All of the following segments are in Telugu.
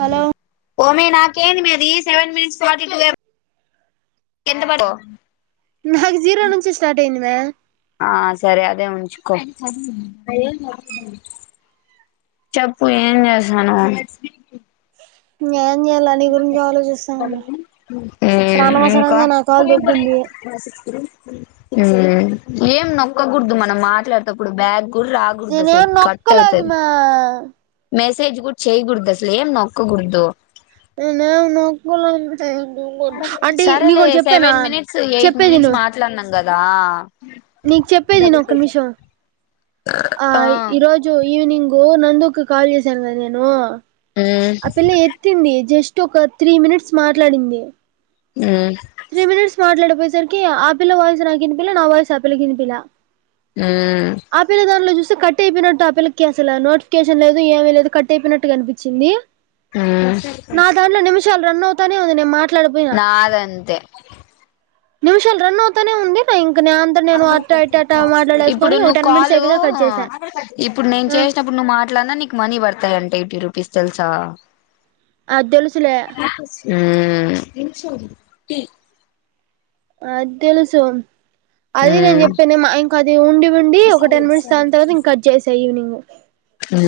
హలో! ఓమి నాకేంది? మీ అది సెవెన్ మినేట్స్ ఫార్టీ టూ. కింద పడత, నాకు జీరో నుంచి స్టార్ట్ అయింది మే ఆ సరే అదే ఉ కొ చదువు, ఎం చదువు కొను. చెప్పు, ఏం చేసాను. మ్ ఉమ్, ఇప్పుడు ఇంకా అనవసరంగా నా ఉ కాలు దొబ్బింది ఏం నొక్కగూడదు, మనం మాట్లాడటప్పుడు బ్యాగ్ గుర్ ఆగుడద, అసల్ నేనేం కట్ నొక్కలేదు అవుతది. మే మే స్ తేజ గూడా చేయకూడదు. అసలు ఏం నొక్కగూడదు. నేనేమ్ నొక్కలేదు. అంటే సరేలే, నీకోటి చెప్పానా సెవెన్ మినిట్స్, ఎయిట్ చెప్పేదిను మినిట్స్, మాట్లాడినాం గదా. నీకు చెప్పేది. విను ఒక నిమిషం, ఆ ఈరోజు ఈవినింగ్. గో నందుక్ కాల్ చేసాను, గదా, నేను మ్మ్ ఆ పిల్ల ఎత్ది జస్ట్. కరెక్ట్, త్రీ మినిట్స్ మాట్లాడింది. మ్ త్రీ మినిట్స్, మాట్లాడపోయేసరికి, ఆ పిల్ల వాయిస్ నాకువినిపియలె, నా వాయిస్ ఆపిల్లకి వినిపియలె. మ్. కట్ అయిపోయినట్టు ఆ పిల్లకి అసలు నోటిఫికేషన్ లేదు ఏమీ లేదు, కట్ అయిపోయినట్టుగ కనిపించింది. ఆ చాలా రన్ అవుతానే ఉంది నేన్ మాట్ నాదంతే నిమిషాలు రన్ అవుతానే ఉంది రే ఇప్పుడు ఒక నువ్ టెన్ మినిట్స్ కాలు, అయిపోయిన కట్ చేసా ఇప్పుడు నేను ఆ చేసినపు ను మాట్లాడ్నా నీకు మనీ బడతయి అంట ఎయిటీ రుపీస్, తెలుసా? అదెలుసులే ఊ అదెలుసు అది నేను మ్మ్ చెప్పానే మా ఇంక అది ఉండి ఉండి ఒక టెన్ మినిట్స్ దాన్ తర్వాత ఇంక కట్ చేసా ఈవినింగ్. ఉ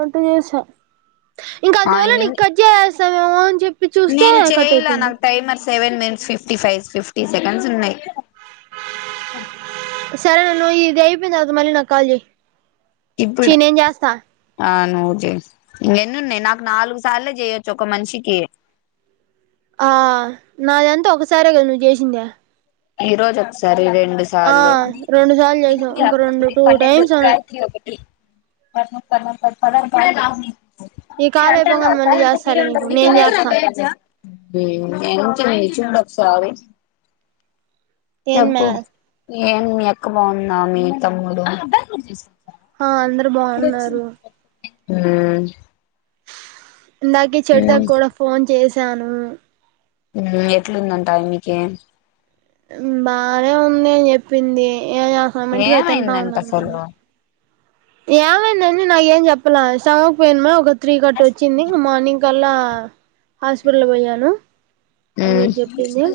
అట్ట చేసా ఇంక అందువల్ల నీ కట్ చేయసావేమో అని చెప్ నేను చేయలా నాకు time అర్స్ seven minutes fifty five fifty seconds ఉన్నయి. సరే నన్ను ఇది అయిపోయిన తర్వాత మళ్ళీ నాక్ కాల్ చేయ్, చీ నేన్ చేస్తా నోట్ జే ఇంగ ఎన్నున్నయ్? నాకు నాలుగు సార్లే చేయొచ్చు ఒక మనిషికి. ఆ నాదంతా ఒకసారే కద నువ్వు చేసింద ఈ రోజు ఒకసారి రే రెండు సార్లు రెండు సార్లు చేసావు ఇంక రెండు టూ టైమ్స్ ఉన్నాయి స సర ఈ కాల్ అయిపోగానే మళ్ళీ అంటేంట ఫి చేస్తాలే ఉండ నీకు నేను చేస్తా ఉ ఎంతుంది చూడు ఒకసారి ఎంద్ మా చెప్పు ఏం మీ అక్క బాగుంద, మీ తమ్ముడు? ఆ అందరు బాగున్నారు. ఉ ఇందాకే చెడుతకు కూడా ఫోన్ చేసాను. ఉ ఎట్లుందంట ఆ అమ్మికి బానే ఉంది అని చెప్పింది. ఏ ఏమైందంట అసలు [unintelligible] ఏమైంది అన్ని నాకు ఏం చెప్పలా, సామకు పోయిన్మ ఒక త్రీ కట్ట వచ్చింది. ఇంగ మార్నింగ్ కల్లా హాస్పిటల్ పోయాను అని ఉ చెప్పి చెప్పింది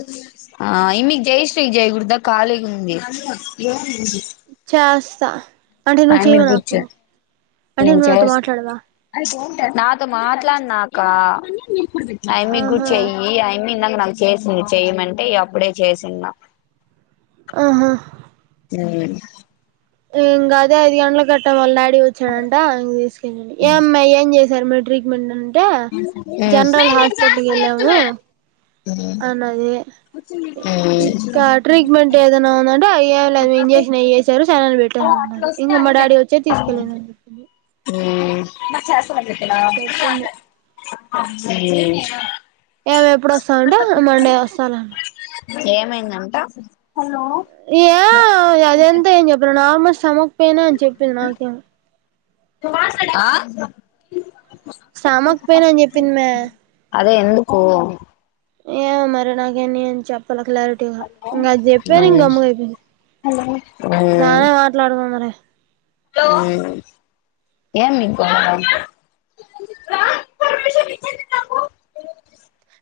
ఆ ఇమ్మికి జై శ్రీ కి జేయకూడ్ ద ఖాళీగుంది ఆస్తా అంటే నువ్వు చేయవ నాకు, కూర్చో అంటే నేను నువ్ నాతో చేస్ మాట్లాడవా? నాతో మాట్లాడ్నాక, ఆ అమ్మికి గుడి ఆహా చెయ్యి ఆ అమ్మి నాకు నాకు చేసింది చెయమంటే అప్పుడే చేసింది నా ఆహా ఉ ఇంగ అదే ఐదు గంట్లకు అట్ట వాళ్ళ డాడీ వచ్చాడంట. ఇంగ తీసుకెళ్ళిండు ఏం మ్మే ఏం చేస్ చర్మ ట్రీట్మెంట్ అంటే, ఉమ్ జనరల్ హాస్పిటల్ కి ఎళ్ళాము ఉమ్ అన్నది ఇ ఉమ్ ఇంకా ట్రీట్మెంట్ ఏదన్న ఉందంటే ఆ ఏం లేదు, మేం చేసినేది చేసారు. ఉ ఉ తీసుకెళ్ళిందని చెప్పింది చెప్పింది ఏమే ఎప్పుడు వస్తవంటే, ఆ మండే వస్తాలే ఏమైందంట ఏ అదంత ఏం చెప్పలా, నార్మల్ స్టమక్ పెయిన్ అని చెప్పింది నాకి. ఆ స్టమక్ పెయిన్ అని చెప్పింది మే. అదే ఎందుకు? ఏమో మరి నాకే నేను ఏం చెప్పాల క్లారిటీగ ఇంకా అది చెప్పే ఇంక మ్మ్ గమ్గయిపోయింది మ్మ్ మ్మ్ బానే మాట్లాడుతుంది లే ఏం ఇంకా [unintelligible]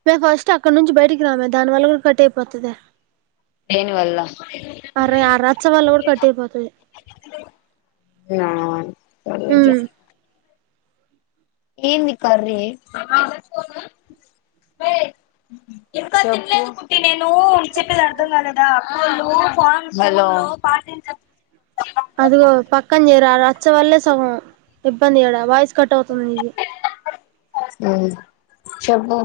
మే ఫస్ట్ అక్కడ నుంచి బయటికి రామే దాని వల్ల కూడా కట్ అయిపోతుది దేని వల్ల అరే ఆరచ్చ వాళ్ళ కూడ కట్ అయిపోతది నా చ ఉమ్ ఏంది కర్రీ చెప్పు హలో అదిగో పక్కంచేరు ఆ రచ్చ వల్లే సగం ఇబ్బంది కూడ వాయిస్ కట్ అవుతుంది నీది హు చెప్పు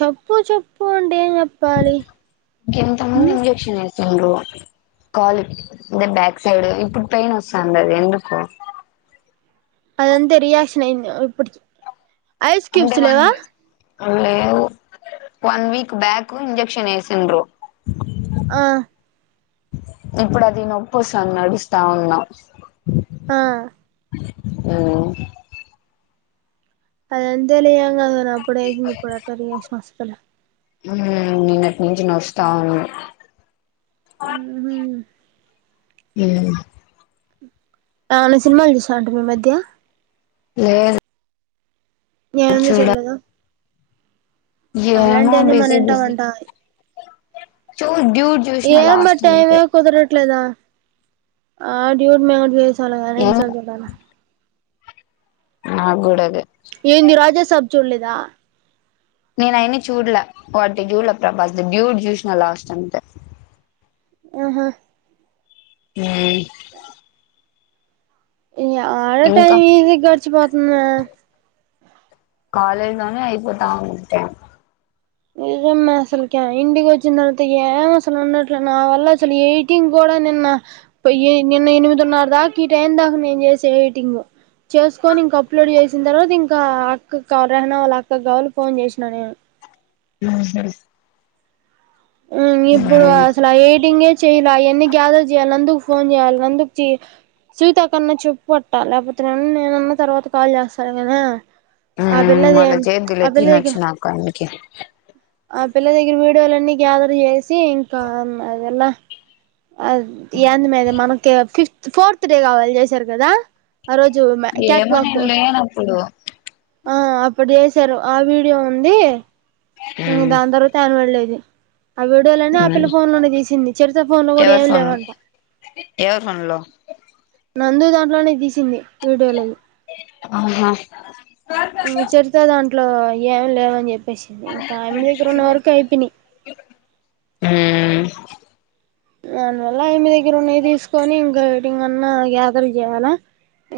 చొప్పు చొప్పు అంటే ఎం చెప్పాలి ఇంగ కాలు అదే బ్యాక్ సైడ్ ఇప్పుడు పెయినస్తంది అది ఎందుకో అదంతే రియాక్షన్ అయింది ఇప్పటికి ఐస్ క్యూబ్స్ లేవా అవి లేవు వన్ వీక్ బ్యాక్ ఇంజెక్షన్ ఎసిండ్రు ఆ ఇప్పుడు అది నొప్పుస్తంది నడుస్తా ఉన్నా ఆ ఉ అదంతలేం గాదురా అప్పుడే ఇన్ని ఇప్పుడటరి ఇశ్మస్తుటరా ఉ నిన్నట్నుంచి నోస్తా ఉంది ఉ [unintelligible] ఈ మధ్య లే ఏందీ చూలేదు ఏమో మనం బిజీ బిజీ వింటామంట చూ డ్యూడ్ చూసిన ఏం మే లాస్ట్ టైమే అంతే కుదరట్లేదు ఆ డ్యూడ్ మౌంట్ వేసాలేగని ఏం [unintelligible] నాగూడ అదే ఏంది రాజాసాబ్ చూల్లేద నేనయన్ని చూడ్ల వాటి చూడ్లే ప్రభాస్ దీ డ్యూడ్ చూసిన లాస్ట్ అంతే ఆహా ఉ ఆ ఆడ ఇంకా టైమ్ ఇజి గా గడిచిపాతుంది మే కాలేజ్ లోనే అయిపోతా ఉంటది నిజమ్మా అసలుకి ఇంటికోచ్చిన్ తర్వాత ఏం అసలు ఉండట్లే నా వల్ల అసలు ఎయిటింగ్ కో నిన్న పోయి నిన్న ఎనిమిదిన్నారదాక ఈ టైందాక చేస ఎయీటింగు చేసుకొని ఇంక అప్లోడ్ చేసిన తర్వాత ఇంకా అక్కకి రేహ్న వాళ అక్కకు కావాలే ఫోన్ చేసినా నేను ఉహు ఉ ఇప్పుడు ఉమ్ అసల ఏయిటింగే చెయాల అయన్ని గ్యాదర్ చేయాల నందుక్ ఫోన్ చేయాల్ నందోచ్చి సీత కన్నా చెప్పు అట్ట లేపోతే నేనున్న తర్వాత కాల్ చేస్తాను గాని ఉమ్ మళ్ళా ఆపిల్లదేం చేద్దులే అపిల్ల దగ్గర తినొచ్చినాక అందుకే ఆ పిల్ల దగ్గర వీడియోలన్నీ గ్యాదర్ చేసి ఇంకా అదెల ఎందమే ఆది మనకి ఫిఫ్త్ ఫోర్త్ డే కావాల్ చేశార్ గదా ఆ రోజు మే క్యాట్ ఏమో వాక్ నేను లేనప్పుడు ఆ అప్పుడు చేసారు ఆ వీడియో ఉంది ఇంగ ఉమ్ దాని తర్వాత యాన్వల్ డే ఆ వీడియోలన్ని ఆపిల్ల ఉమ్ ఫోన్ లోనే తీసింది చరిత ఫోన్ లో కూడా ఏమ్ లేవంట ఎవర్ ఫోన్లో నందు దాంట్లోనే తీసింది వీడియోలు అయ్యి ఆహా మీ చరిత దాంట్లో ఏం లేవని చెప్పేసింది పెషింది అయమ్మిదగ్గరున్న వరకు అయిపోయినయ్ దానివల్ల ఆ యమ్మి దగ్గరున్నయి తీసుకొని ఇంకా ఎడిటింగన్నా గ్యాదర్ చేయ్యాలా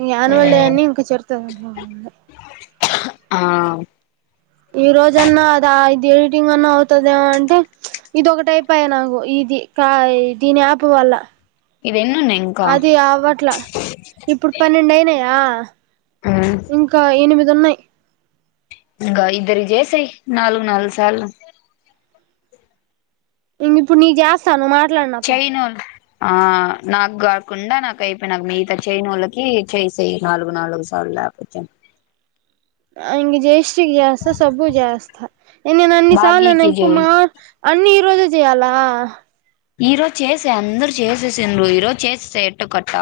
ఇ ఆనువల్ డే అన్ని ఇంక చరిత దాంట్లో ఉన్నాయి ఆ ఈ రోజన్నా అదా ఇది ఎడిటింగ్ అన్నా అవుతదమో అంటే ఇది ఒకటైపయే నాకు ఇ ఇది కాయ్ దీని ఆప్ వల్ల ఇవెన్నున్నాయి ఇంకా అది అవట్ల ఇప్పుడు పన్నెండయినయా మ్మ్ ఇంకా ఎనిమిదున్నాయి ఇంకా ఇద్దరికి జెసెయ్ నాలుగు నాలుగు సాల్లు ఇంక ఇప్పుడు నీకు చేస్తా నువ్వుమాట్లాడు చేై నోల్ ఆ నాకు కాకుండా నాకయిపోయి నాకు మిగతా చేయనోళ్ళకి చేసేయి నాలుగు నాలుగు సార్లు చ్చం [unintelligible] ఇంక జయశ్రీ కి జేస్త సబ్బు కి జేస్తా నేను అన్ని సార్లు నన్న భాగీకి ఎక్కువ చేయి మా అన్ని ఈ రోజే చేయాలా ఈ రోజ చేసే అందరుూ చేసేసిండ్రు ఈరోజు చేసేసయి ఎట్టోకట్ట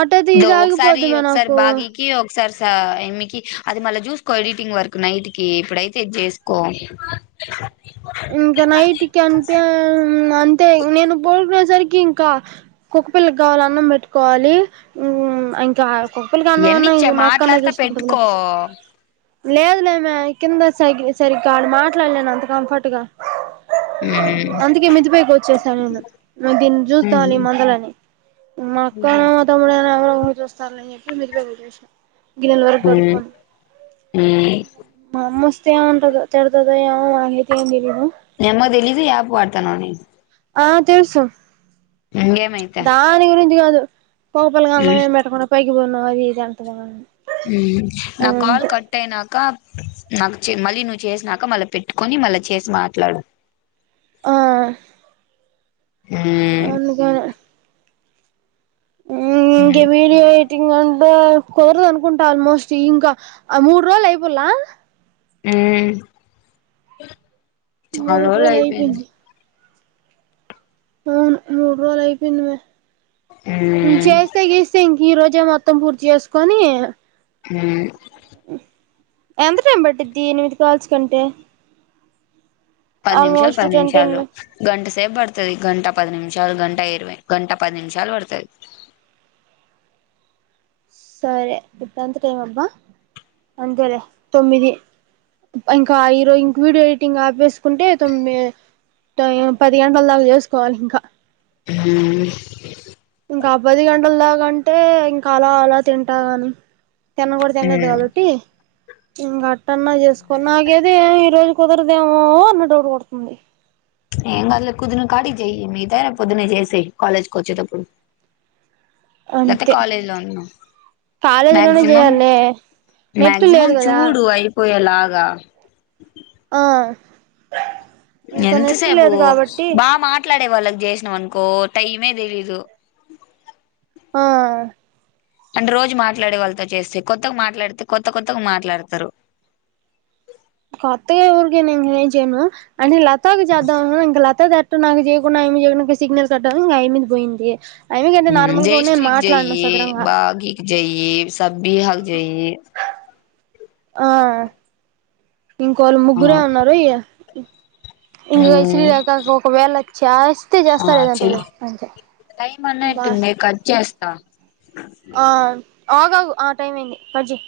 అటైతే ఇదో ఇది ఒకసారి ఆగిపోద్ది మే ఒకసారి నాకు బాగికి ఒక సరి సా ఆఏమ్మికి అది మళ్ళా చూసుకో ఎడిటింగ్ వర్క్ నైట్ కి ఇప్పుడైతే ఇది చేసుకో ఇంకా నైట్కిి అంటే అంతే నేను పడుకొనే సరికి ఇంకా కుక్కపిల్లకి కావాలి అన్నం పెట్టుకోవాలి ఉ ఇంకా కుక్కపిల్లకి అన్నం ఇవన్నీ అన్నా ఇచ్చా మా అక్కన్న మాట్లాడతా చూసుకుంటదిలే పెట్టుకో లేదులేమె కింద సైగ సరిగ్గా ఆడ మాట్లాడలేను అంత కంఫర్ట్గా మ్మ్ అందుకే మిద్ది పైకి వచ్చేసా నేను నువు దీన్ని చూస్తా దీని మ్మ్ మందలని మాఅక్కన మా తమ్ముడైనా ఎవరో ఒకరు చుస్తారులే అనిచెప్పి మీద్దె పైకి వచ్చేసా గిన్నెల వరకు కడుకొని మ్మ్ మా అమ్మ వస్తుంది [unintelligible] ఉంట తిడతదో ఏమో నాకైతే ఏం తెలీదు మీ అమ్మకు తెలిదు యాప్ వాడతానవని ఆ తెలుసు ఇంకేమైతే దాని గురించి కాదు పాపల్కి మ్మ్ అన్నమేం పెట్టకుండా పైకి పోయిన్నావ్ అది ఇది అంట దేమో అని అ నా కాల్ కట్టయినాక నాకు మళ్ళీ నువ్వు చేసినాక మళ్ళీ పెట్టుకొని మళ్ళా చేసి మాట్లాడు ఆ మ్మ్ అందుకని ఊ ఇంక మ్మ్ వీడియో ఎడిటింగ్ ఎడిటింగ్ అంటే కుదరదు అనుకుంటా ఆల్మోస్ట్ ఇంకా మూడు రోజులు అయిపోలా హ చాల రోజులు అయిపోయింది అవును మూడు రోజులు అయిపోయింది మే ఉమ్ చేస్తె గీస్తే ఇంకా ఈ రోజు విద్య మొత్తం పూర్తి చేసుకొని ఆ ఎంత టైం పట్టిది ఎనిమిది కాల్స్ కంటే పది నిమిషాలు ఆల్మోస్ట్ పది టెన్ టెన్ నిమిషాలు గంటసేపు పడుతది గంటా పది నిమిషాలు గంటా ఇరవై గంటా పది నిమిషాలు పడుతది సరే ఇప్పుడెంత టైంఅబ్బ అంతేలేే తొమ్మిది ఇంకా ఈరోజు ఇంక వీడియో ఎడిటింగ్ ఆపేసుకుంటే తొమ్మిది పది గంటల దాకా చేసుకోవాలి ఇంకా ఆ ఇంకా పది గంటల దాగంటే ఇంకా అలా అలా తింటా కాని నన్న కూడా తినదు ఉమ్ కాదట్టి ఇంకా అట్టా అన్నా చేసుకో నాకేద ఈ రోజు కుదరదేమో అన్న డౌట్ కొడుతుంది ఏం కాదులే కుదిరిన కాడికి చెయ్యి మిగతాయి రేపు పొద్దున్న చేసేయి కాలేజ్ కు వచ్చేటప్పుడు లేతే అంతే కాలేజ్ లో ఉన్ను కాలేజీలోనే మక్సిమం చేయాలి నెట్ మక్సిమం లేదు కదా చూడు అయి పోయేలాగా ఆ ఇంకా నెట్ ఎంతసేపు లేదు కాబట్టి బా మాట మాట్లాడే వాళ్ళకి చేసినాం అనుకో టైమే తెలీదు ఆ అంటే రోజు మాట్లాడే వాళ్ళతో చేస్తే కొత్తగా మాట్లాడితే కొత్త కొత్తగా మాట్లాడతారు కొత్తగా ఏఊళ్ళకి నేనేం చేయను లతా కి చేద్దాం ఇంకా లతా చే నాకు చేయకుండా ఆ అమ్మికి చేయడానికి సిగ్నల్ కట్ అయి ఇంకా అమ్మిది పోయింది ఆమె కంటే నార్మల్ గా నేను జైష్ఠకి మాట్లాడను జెయ్యి, సదరంగా భాగ్యకి జెయ్యి, సబ్బిహాక్ చెయ్యి ఆ ఇంకొల్లు ఆ ముగ్గురే ఉన్నారు ఇగా మ్మ్ శ్రీలేఖ అక్క ఒకవేళ చేస్తే ఆ చేస్తా లేదంటే చెయ్ లేదు అంతే టైం బాయ్ అన్నట్టుంది కట్ చేస్తా ఆ ఆగగు ఆ టైమ్ అయింది కట్ చెయ్